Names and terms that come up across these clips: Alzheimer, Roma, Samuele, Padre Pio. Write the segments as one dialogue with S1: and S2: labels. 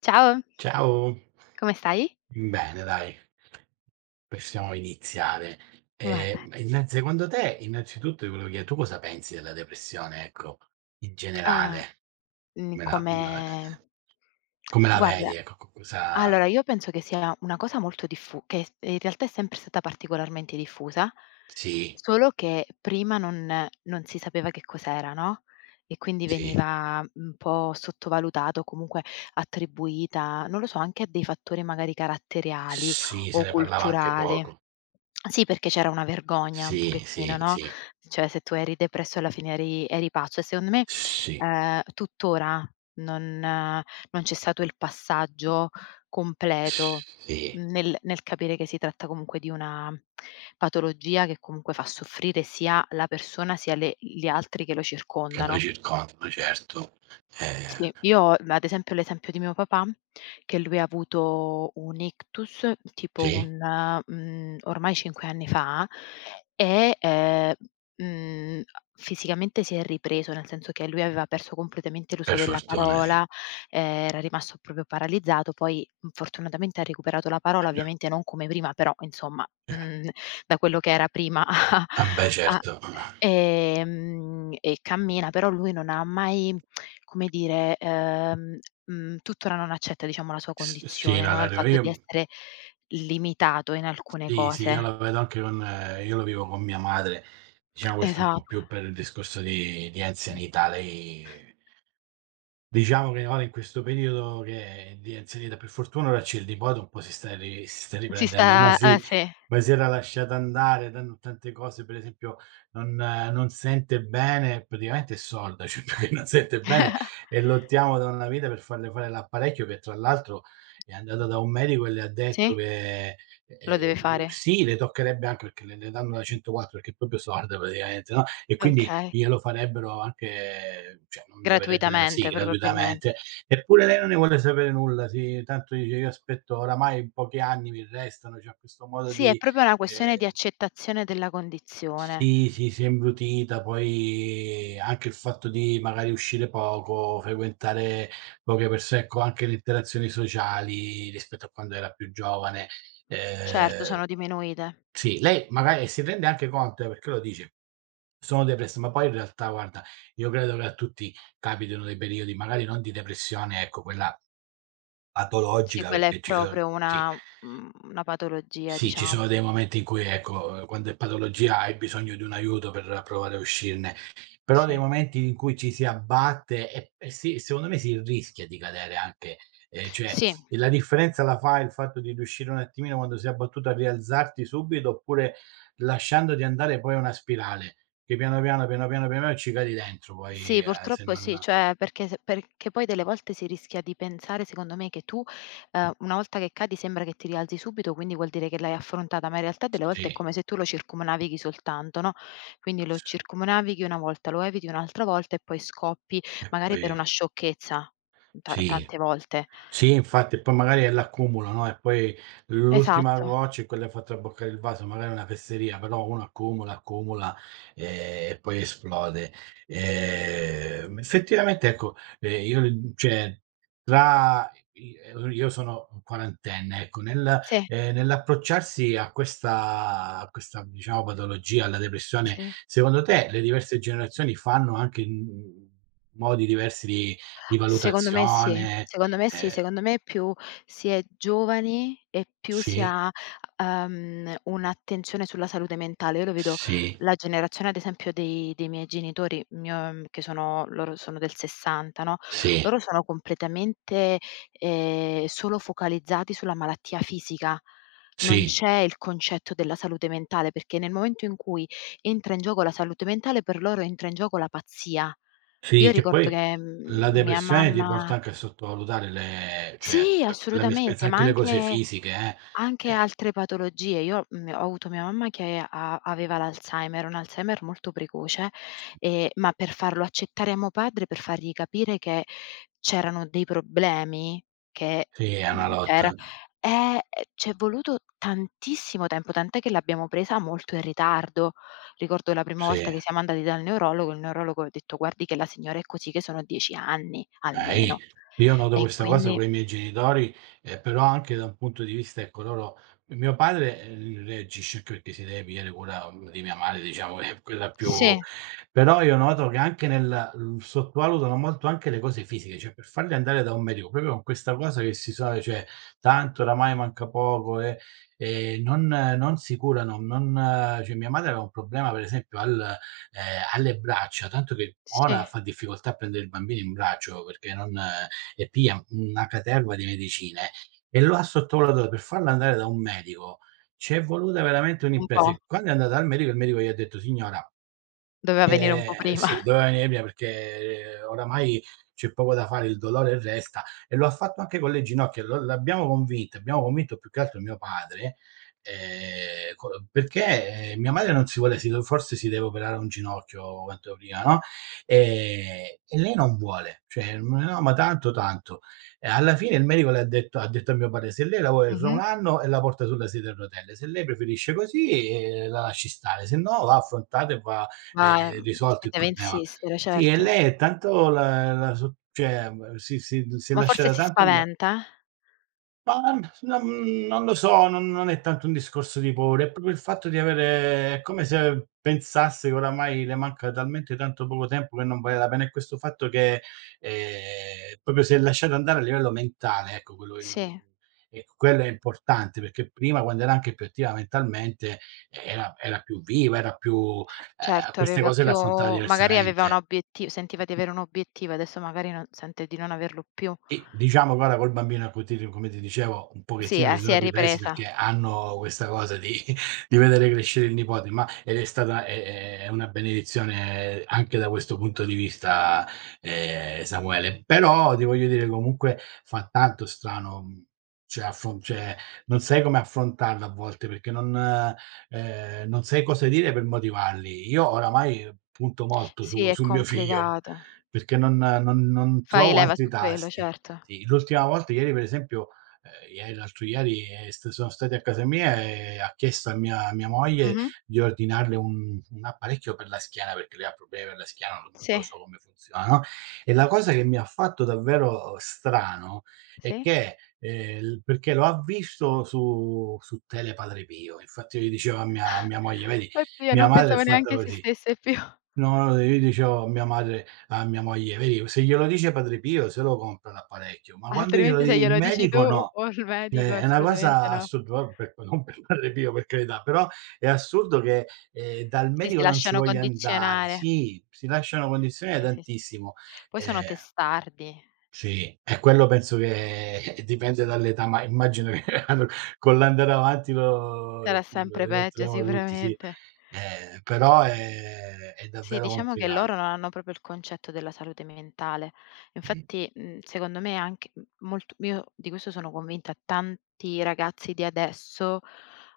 S1: Ciao,
S2: Ciao,
S1: come stai?
S2: bene dai, possiamo iniziare.
S1: Vabbè,
S2: Inna secondo te, innanzitutto ti volevo chiedere, tu cosa pensi della depressione, ecco, in
S1: ah,
S2: generale?
S1: mhmm,
S2: Me la
S1: come
S2: come la vedi,
S1: guarda.
S2: ecco, co cosa
S1: Allora, io penso che sia una cosa molto diffu che s in realtà è sempre stata particolarmente diffusa,
S2: sì,
S1: solo che prima non si sapeva che cos'era, no, e quindi
S2: sì,
S1: veniva un po' sottovalutato, comunque attribuita, non lo so, anche a dei fattori magari caratteriali
S2: sì, se
S1: o
S2: ne parlava anche
S1: culturali.
S2: poco.
S1: Sì, perché c'era una vergogna un
S2: Sì,
S1: pochettino,
S2: sì,
S1: no,
S2: sì,
S1: cioè se tu eri depresso alla fine eri pazzo. E secondo me,
S2: sì,
S1: tuttora non eh, non c'è stato il passaggio completo,
S2: sì,
S1: nel capire che si tratta comunque di una patologia che comunque fa soffrire sia la persona, sia le gli altri che lo
S2: che lo
S1: circondano.
S2: circondano, certo. Ehm,
S1: Sì, io ho ma ad esempio l'esempio di mio papà, che lui ha avuto un ictus, tipo
S2: sì,
S1: ormai 5 anni fa. E, mhmm, fisicamente si è ripreso, nel senso che lui aveva perso completamente l'uso
S2: per
S1: della
S2: fortuna sì.
S1: parola, eh, era rimasto proprio paralizzato. Poi, fortunatamente ha recuperato la parola, ovviamente non come prima, però insomma, da quello che era prima
S2: Ah beh
S1: a
S2: certo,
S1: E cammina, però lui non ha mai, come dire, tuttora non accetta diciamo la sua
S2: s sì,
S1: condizione,
S2: no,
S1: no,
S2: la
S1: il fatto
S2: io
S1: di essere limitato in alcune
S2: sì, sì, io la
S1: cose.
S2: vedo anche con io lo vivo con mia madre. Diciamo questo un po'
S1: Esatto.
S2: più per il discorso di anzianità. Lei diciamo che ora in questo periodo che di anzianità, per fortuna ora c'è il nipote un po' si sta
S1: Si
S2: riprendendo,
S1: sta eh sì.
S2: ma si era lasciata andare, tante cose per esempio non sente bene, praticamente è sorda, cioè perché non sente bene e lottiamo da una vita per farle fare l'apparecchio che tra l'altro è andata da un medico e le ha detto
S1: Sì?
S2: che,
S1: Lo deve fare.
S2: sì, le toccherebbe anche perché le danno la 104 perché è proprio sorda praticamente, no, e quindi
S1: Okay.
S2: glielo farebbero anche cioè non gli verrebbe sì,
S1: Gratuitamente probabilmente.
S2: gratuitamente. Eppure lei non ne vuole sapere nulla, sì, tanto dice: "Io aspetto oramai pochi anni mi restano", c'ha questo modo
S1: Sì, è
S2: di
S1: proprio una questione di
S2: ehm,
S1: accettazione della condizione.
S2: sì, sì, si è imbrutita, poi anche il fatto di magari uscire poco, frequentare poche perso ecco, anche le interazioni sociali rispetto a quando era più giovane.
S1: Certo,
S2: Ehm,
S1: sono diminuite.
S2: sì, lei magari e si rende anche conto, perché lo dice, sono depress ma poi in realtà guarda, io credo che a tutti capitino dei periodi, magari non di depressione, ecco, quella
S1: Sì,
S2: patologica
S1: quella è
S2: perché ci so
S1: proprio
S2: sì.
S1: una patologia
S2: Sì, ci
S1: diciamo.
S2: sono dei momenti in cui ecco, quando è patologia hai bisogno di un aiuto per provare a uscirne, però nei
S1: Sì.
S2: momenti in cui ci si abbatte e si secondo me si rischia di cadere anche, cioè
S1: Sì.
S2: e la differenza la fa il fatto di riuscire un attimino quando sei abbattuto a rialzarti subito, oppure lasciandoti andare poi a una spirale, che piano piano, piano piano, piano piano ci cadi dentro poi,
S1: Sì,
S2: se
S1: purtroppo sì,
S2: non
S1: cioè perché se perché poi delle volte si rischia di pensare, secondo me, che tu, una volta che cadi sembra che ti rialzi subito, quindi vuol dire che l'hai affrontata, ma in realtà delle volte è
S2: sì,
S1: come se tu lo circumnavighi soltanto, no, quindi lo circumnavighi una volta, lo eviti un'altra volta e poi scoppi
S2: e
S1: magari per
S2: poi
S1: una sciocchezza, ta
S2: sì.
S1: tante volte.
S2: Sì, infatti, e poi magari è l'accumulo, no, e poi l'ultima
S1: Esatto.
S2: goccia è quella che fa traboccare il vaso, magari è una fesseria, però uno accumula, accumula, e poi esplode. Effettivamente ecco, io l cioè tra i io sono un quarantenne, ecco,
S1: Sì,
S2: nell'approcciarsi a questa, diciamo, patologia, alla depressione,
S1: sì.
S2: secondo te le diverse generazioni fanno anche, mhmm, modi diversi di
S1: Secondo me sì,
S2: valutazione?
S1: secondo me sì,
S2: Ehm
S1: secondo me più si è giovani e più si
S2: sì,
S1: ha, un'attenzione sulla salute mentale. Io lo vedo
S2: sì,
S1: la generazione ad esempio dei miei genitori, mio che sono loro sono del '60, no,
S2: sì,
S1: loro sono completamente, solo focalizzati sulla malattia fisica. Non
S2: sì,
S1: c'è il concetto della salute mentale, perché nel momento in cui entra in gioco la salute mentale, per loro entra in gioco la pazzia.
S2: sì,
S1: Io
S2: che
S1: ricordo
S2: poi
S1: che,
S2: la
S1: mia
S2: depressione ti porta
S1: mamma.
S2: anche a sottovalutare le cioè,
S1: Sì,
S2: la mia esperienza
S1: assolutamente, ma
S2: anche le cose
S1: anche
S2: fisiche, eh. Eh,
S1: altre patologie. Io, ho avuto mia mamma che a aveva l'Alzheimer, un Alzheimer molto precoce, ma per farlo accettare a mio padre, per fargli capire che c'erano dei problemi che,
S2: sì, è una
S1: mhmm, c'era
S2: lotta,
S1: eh, c'è voluto tantissimo tempo, tant'è che l'abbiamo presa molto in ritardo. Ricordo la prima volta
S2: sì.
S1: che siamo andati dal neurologo, il neurologo ha detto: "Guardi che la signora è così, che sono 10 anni
S2: Okay.
S1: almeno".
S2: Io noto
S1: E
S2: questa cosa
S1: quindi
S2: con i miei genitori, però anche da un punto di vista ecco, loro mio padre, reagisce anche perché si deve pigliare cura, mhmm, di mia madre, diciamo che è quella più
S1: sì,
S2: però io noto che anche nel mhmm, sottovalutano molto anche le cose fisiche, cioè per farli andare da un medico, proprio con questa cosa che si sa cioè tanto oramai manca poco e non si curano, non cioè mia madre aveva un problema per esempio al ehm, alle braccia, tanto che ora
S1: sì,
S2: fa difficoltà a prendere il bambino in braccio perché non e piglia una caterva di medicine e lo ha sottovalutato. Per farlo andare da un medico c'è voluta veramente
S1: un
S2: un'impresa
S1: po'.
S2: e quando è andata dal medico, il medico gli ha detto: "Signora"
S1: Doveva venire un po' prima.
S2: Sì, doveva nebbia perché oramai c'è poco da fare, il dolore resta e lo ha fatto anche con le ginocchia, lo l'abbiamo convinta, abbiamo convinto più che altro mio padre, co perché mia madre non si vuole si do forse si deve operare un ginocchio quanto prima, no, e lei non vuole, cioè: "Ma "No, ma tanto, tanto". E alla fine il medico le ha detto a mio padre: "Se lei la vuole fra un
S1: Mh-mh.
S2: anno e la porta sulla sedia a rotelle, se lei preferisce così, la lasci stare, se no va affrontata e va
S1: Ma,
S2: risolto
S1: si
S2: il
S1: deve
S2: problema.
S1: insistere,
S2: Sì, e
S1: certo.
S2: lei è tanto la la so cioè, mhmm, si è
S1: Ma forse
S2: lasciata
S1: si
S2: tanto anda
S1: spaventa?
S2: ma n non non lo so, non è tanto un discorso di paura, è proprio il fatto di avere è come se pensasse che oramai le manca talmente tanto poco tempo che non vale la pena. È questo fatto che, proprio si è lasciato andare a livello mentale, ecco, quello che non
S1: Sì,
S2: e quello è importante, perché prima quando era anche più attiva mentalmente, era più viva, era più
S1: certo,
S2: queste
S1: aveva
S2: cose le
S1: più
S2: affrontava
S1: magari aveva un
S2: diversamente.
S1: obiettivo, sentiva di avere un obiettivo, adesso magari non sente di non averlo più.
S2: E diciamo guarda col bambino a cui ti ri come ti dicevo, un
S1: Sì,
S2: pochettino
S1: si è
S2: risolvi i pesi
S1: ripresa.
S2: perché hanno questa cosa di vedere crescere il nipote, ma ed è stata è una benedizione anche da questo punto di vista, Samuele. Però ti voglio dire comunque fa tanto strano, mhmm, cioè non sai come affrontarlo a volte perché non non sai cosa dire per motivarli. Io oramai punto molto
S1: Sì,
S2: su
S1: è
S2: su mio figlio
S1: complicato.
S2: perché non
S1: Fai
S2: trovo
S1: leva
S2: altri
S1: su quello,
S2: tasti.
S1: certo.
S2: Sì, l'ultima volta ieri per esempio ie l'altro ieri è st sono stati a casa mia e ha chiesto a mia moglie
S1: Mh-mh.
S2: di ordinarle un apparecchio per la schiena, perché lei ha problemi per la schiena, non
S1: Sì,
S2: lo so come funziona, no, e la cosa che mi ha fatto davvero strano è
S1: sì.
S2: che, l perché lo ha visto su Tele Padre Pio, infatti io gli dicevo a mia moglie: "Vedi,
S1: Oddio,
S2: mia
S1: non
S2: madre è
S1: pensavo
S2: fatta
S1: neanche
S2: così".
S1: esistesse più.
S2: No, no, io dicevo a mia madre a mia moglie: "Vedi, se glielo dice Padre Pio se lo compra l'apparecchio, ma quando glielo
S1: Altrimenti se
S2: di il
S1: glielo dici tu
S2: medico no".
S1: o il medico
S2: Cioè, è una
S1: assolutamente
S2: cosa
S1: no.
S2: assurda, per non per Padre Pio, per carità, però è assurdo che, dal
S1: Sì,
S2: medico
S1: si
S2: non ci
S1: lasciano
S2: voglia andare.
S1: condizionare.
S2: Sì, si lasciano condizionare
S1: Sì, sì, sì.
S2: tantissimo.
S1: Poi sono
S2: Ehm,
S1: testardi,
S2: sì, e quello penso che dipende dall'età, ma immagino che con l'andare avanti lo
S1: sarà
S2: lo
S1: sempre peggio
S2: diventeremo tutti, sì.
S1: sicuramente.
S2: Però è
S1: Sì,
S2: davvero
S1: diciamo che
S2: complicato.
S1: loro non hanno proprio il concetto della salute mentale.
S2: Mh,
S1: Infatti, secondo me anche m molt io di questo sono convinta, tanti ragazzi di adesso,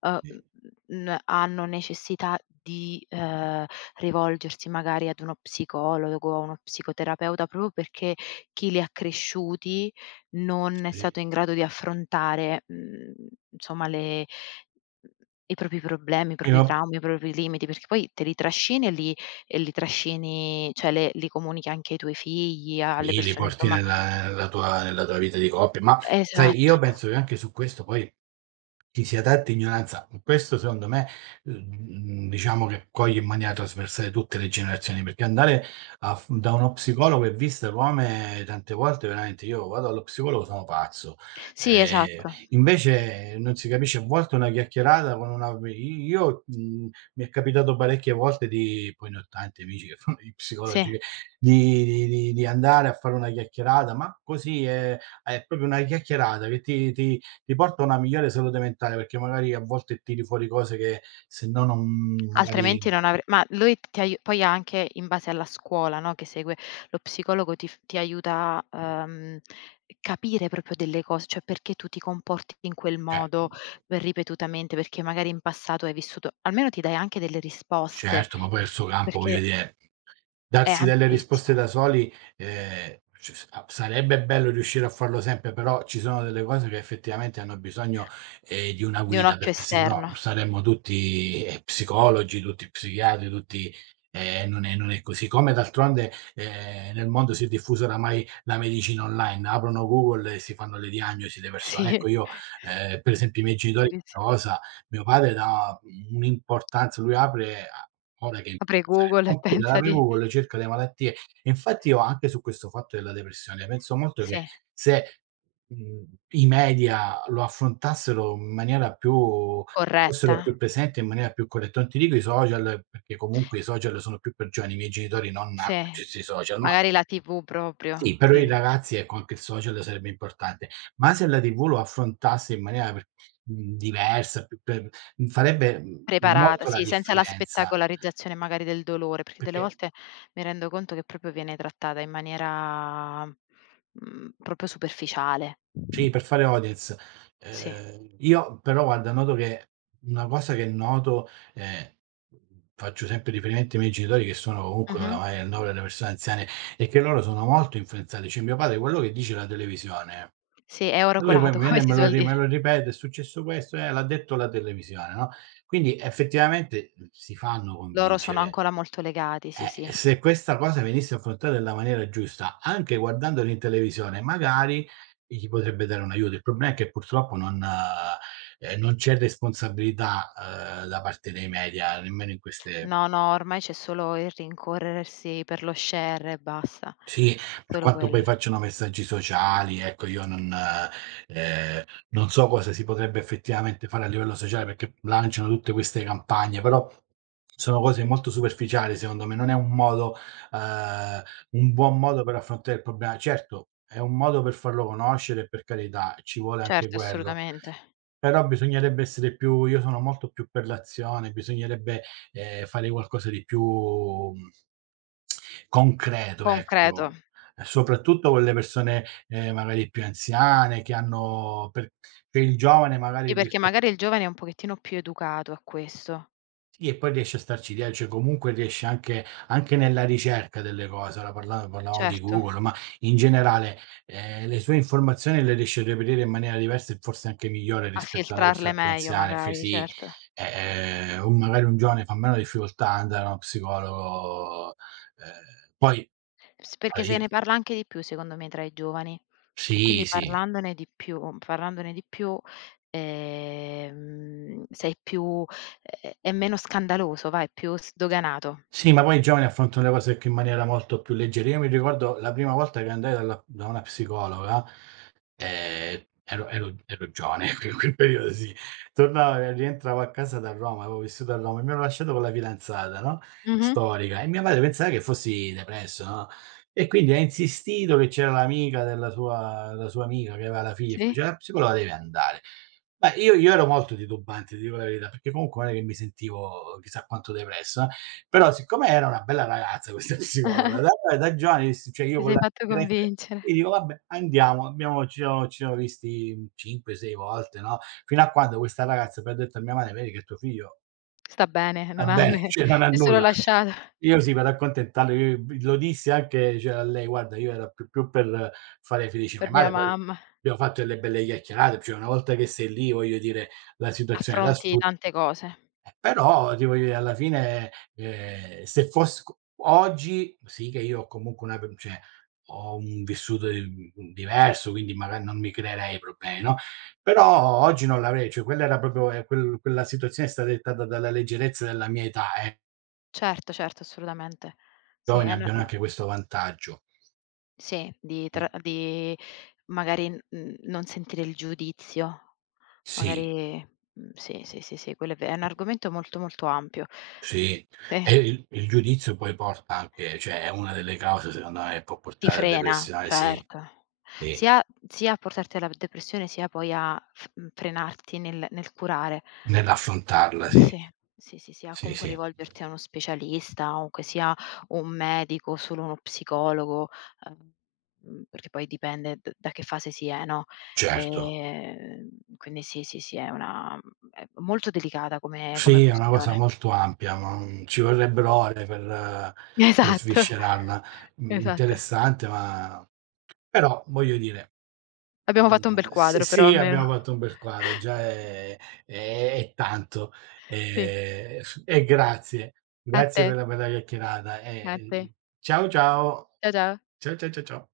S1: uhm,
S2: sì,
S1: n hanno necessità di, rivolgersi magari ad uno psicologo o a uno psicoterapeuta, proprio perché chi li ha cresciuti non è
S2: sì.
S1: stato in grado di affrontare, insomma le i propri problemi, i propri
S2: Io
S1: traumi, i propri limiti, perché poi te li trascini e li trascini cioè le li comunichi anche ai tuoi figli, alle
S2: sì, li
S1: persone
S2: porti
S1: insomma
S2: nella nella tua vita di coppia, ma sai,
S1: esatto.
S2: io penso che anche su questo poi ci si adatta ignoranza. Questo secondo me, diciamo che coglie in maniera trasversale tutte le generazioni, perché andare a f da uno psicologo e viste come tante volte veramente io vado allo psicologo sono pazzo.
S1: Sì,
S2: Ehm,
S1: esatto.
S2: Invece non si capisce, a volte una chiacchierata con una i io, mhmm, mi è capitato parecchie volte di poi ne ho tanti amici che fanno gli
S1: Sì,
S2: psicologi che di andare a fare una chiacchierata, ma così è proprio una chiacchierata che ti ti porta a una migliore salute mentale, perché magari a volte tiri fuori cose che se no non magari
S1: altrimenti non avre ma lui ti aiu poi ha anche in base alla scuola, no, che segue, lo psicologo ti aiuta, capire proprio delle cose, cioè perché tu ti comporti in quel
S2: cioè,
S1: modo
S2: mhmm,
S1: ripetutamente, perché magari in passato hai vissuto almeno ti dai anche delle risposte,
S2: certo, ma poi è il suo campo, voglio
S1: perché
S2: dire,
S1: è
S2: darsi delle
S1: ampissimo,
S2: risposte da soli, ci s a sarebbe bello riuscire a farlo sempre, però ci sono delle cose che effettivamente hanno bisogno, di una
S1: di un
S2: guida,
S1: occhio
S2: perché se no
S1: esterno.
S2: saremmo tutti, psicologi, tutti psichiatri, tutti non è non è così. Come d'altronde, nel mondo si è diffusa oramai la medicina online, aprono Google e si fanno le diagnosi le persone.
S1: Sì,
S2: Ecco io, per esempio i miei genitori
S1: verissimo.
S2: cosa mio padre dà un'importanza lui apre a ora che
S1: Apri Google e
S2: computer
S1: pensa di
S2: avevo con le ricerca delle malattie. E infatti io anche su questo fatto della depressione penso molto
S1: sì,
S2: che se, mhmm, i media lo affrontassero in maniera più fossero
S1: corretta,
S2: più presenti in maniera più corretta. Non ti dico i social, perché comunque i social sono più per giovani, i miei genitori non hanno
S1: sì.
S2: accesso ai social, ma
S1: Magari la TV
S2: sì,
S1: proprio,
S2: per i
S1: l
S2: ragazzi ecco anche il social sarebbe importante, ma se la TV lo affrontasse in maniera per mhmm, diversa, più per mhmm, farebbe, mhmm,
S1: preparata,
S2: molto la
S1: sì, senza la
S2: differenza,
S1: spettacolarizzazione magari del dolore, perché delle
S2: perché
S1: volte mi rendo conto che proprio viene trattata in maniera, proprio superficiale.
S2: sì, per fare audience.
S1: Sì.
S2: Io però guarda noto che una cosa che noto, faccio sempre riferimento ai miei genitori che sono comunque
S1: Mh-mh.
S2: oramai al novero delle persone anziane, è che loro sono molto influenzati. Cioè mio padre quello che dice la televisione
S1: Sì, è oro
S2: lui poi
S1: colato
S2: mi viene
S1: come
S2: e
S1: si suol
S2: me lo
S1: dire.
S2: ripete: "È successo questo, l'ha detto la televisione", no, quindi effettivamente, mhmm, si fanno
S1: Loro sono
S2: convincere.
S1: ancora molto legati, sì, sì.
S2: Se questa cosa venisse affrontata nella maniera giusta, anche guardandoli in televisione, magari gli potrebbe dare un aiuto. Il problema è che purtroppo non c'è responsabilità, da parte dei media, nemmeno in queste
S1: No, no, ormai c'è solo il rincorrersi per lo share e basta.
S2: sì, per
S1: Solo
S2: quanto poi
S1: quello.
S2: facciano messaggi sociali, ecco io non ehm, non so cosa si potrebbe effettivamente fare a livello sociale, perché lanciano tutte queste campagne, però sono cose molto superficiali secondo me, non è un modo ehm, un buon modo per affrontare il problema. Certo, è un modo per farlo conoscere, per carità, ci vuole anche
S1: Certo,
S2: quello,
S1: assolutamente.
S2: però bisognerebbe essere più io sono molto più per l'azione, bisognerebbe, fare qualcosa di più, mhmm, concreto,
S1: Concreto.
S2: ecco. E soprattutto con le persone, magari più anziane che hanno per che il giovane magari
S1: Sì, perché
S2: rispe
S1: magari il giovane è un pochettino più educato a questo.
S2: sì, e poi riesce a starci die cioè comunque riesce anche anche nella ricerca delle cose, ora parlavamo di
S1: Certo,
S2: Google, ma in generale, le sue informazioni le riesce a reperire in maniera diversa e forse anche migliore
S1: a
S2: rispetto a una
S1: filtrarle
S2: persona più
S1: meglio
S2: anziana, f
S1: magari,
S2: sì,
S1: certo.
S2: o magari un giovane fa meno difficoltà ad andare da uno psicologo, poi,
S1: S
S2: a
S1: perché se
S2: io
S1: ne parla anche di più secondo me tra i giovani e
S2: sì,
S1: quindi
S2: sì.
S1: parlandone di più parlandone di più, sei più è meno scandaloso, vai, più sdoganato.
S2: Sì, ma poi i giovani affrontano le cose anche in maniera molto più leggera. Io mi ricordo la prima volta che andai dalla da una psicologa, ero giovane in quel periodo sì, tornavo e rientravo a casa da Roma, avevo vissuto a Roma e mi hanno lasciato con la fidanzata, no,
S1: Mh-mh,
S2: storica, e mia madre pensava che fossi depresso, no, e quindi ha insistito che c'era l'amica della sua la sua amica che aveva la figlia e
S1: sì.
S2: faceva: "La psicologa deve andare". Beh, io ero molto titubante, ti dico la verità, perché comunque non è che mi sentivo chissà quanto depresso, però siccome era una bella ragazza questa psicologa, da giovane dissi cioè
S1: Ti
S2: io con
S1: sei
S2: la
S1: fatto convincere.
S2: e dico: "Vabbè andiamo". Abbiamo ci siamo visti 5, 6 volte, no, fino a quando questa ragazza poi ha detto a mia madre: "Vedi che tuo figlio"
S1: Sta bene,
S2: va
S1: non ha
S2: bene,
S1: ne
S2: cioè non
S1: si
S2: ha
S1: è solo
S2: nulla.
S1: lasciata
S2: Io sì, vado a accontentarlo, io b lo dissi anche, cioè, a lei: "Guarda, io ero più per fare felice mia
S1: per mia
S2: madre", poi
S1: mamma.
S2: abbiamo fatto delle belle chiacchierate, cioè una volta che sei lì, voglio dire, la situazione la
S1: Affronti
S2: sfrutti.
S1: tante cose.
S2: Però ti voglio dire, alla fine, se foss co oggi sì che io ho comunque una per cioè ho un vissuto di mhmm, diverso, quindi magari non mi creerei problemi, no, però oggi non l'avrei, cioè quella era proprio quella situazione è stata dettata dalla leggerezza della mia età, eh.
S1: Certo, certo, assolutamente. Sì,
S2: Giovani
S1: è n
S2: abbiano
S1: o
S2: anche questo vantaggio.
S1: sì, di
S2: I
S1: tra di magari, non sentire il giudizio,
S2: sì,
S1: magari sì, sì, sì, sì, quello è un argomento molto, molto ampio.
S2: sì.
S1: Sì,
S2: E il giudizio poi porta anche cioè è una delle cause secondo me che può
S1: ti
S2: portare a
S1: frena,
S2: depressione, sì.
S1: certo.
S2: Sì,
S1: Sia a portarti alla depressione, sia poi frenarti nel curare.
S2: nell'affrontarla, sì.
S1: Sì, sì, sì, sì, a
S2: Sì,
S1: comunque
S2: sì.
S1: rivolgerti a uno specialista, comunque sia un medico, solo uno psicologo, ehm, perché poi dipende d da che fase si è, no,
S2: Certo.
S1: ehm, quindi sì, sì, sì, è molto delicata come
S2: Sì, è una cosa
S1: questione.
S2: molto ampia, ma, mhmm, ci vorrebbero ore per
S1: Esatto,
S2: sviscerarla. Mhmm,
S1: esatto.
S2: interessante ma però voglio dire
S1: Abbiamo fatto un bel
S2: mhmm, s
S1: quadro però
S2: sì,
S1: almeno.
S2: abbiamo fatto un bel quadro, già è è tanto.
S1: Sì,
S2: F e grazie.
S1: a
S2: Grazie per
S1: te,
S2: la bella chiacchierata e,
S1: a te.
S2: ciao, ciao.
S1: Ciao.
S2: Ciao, ciao.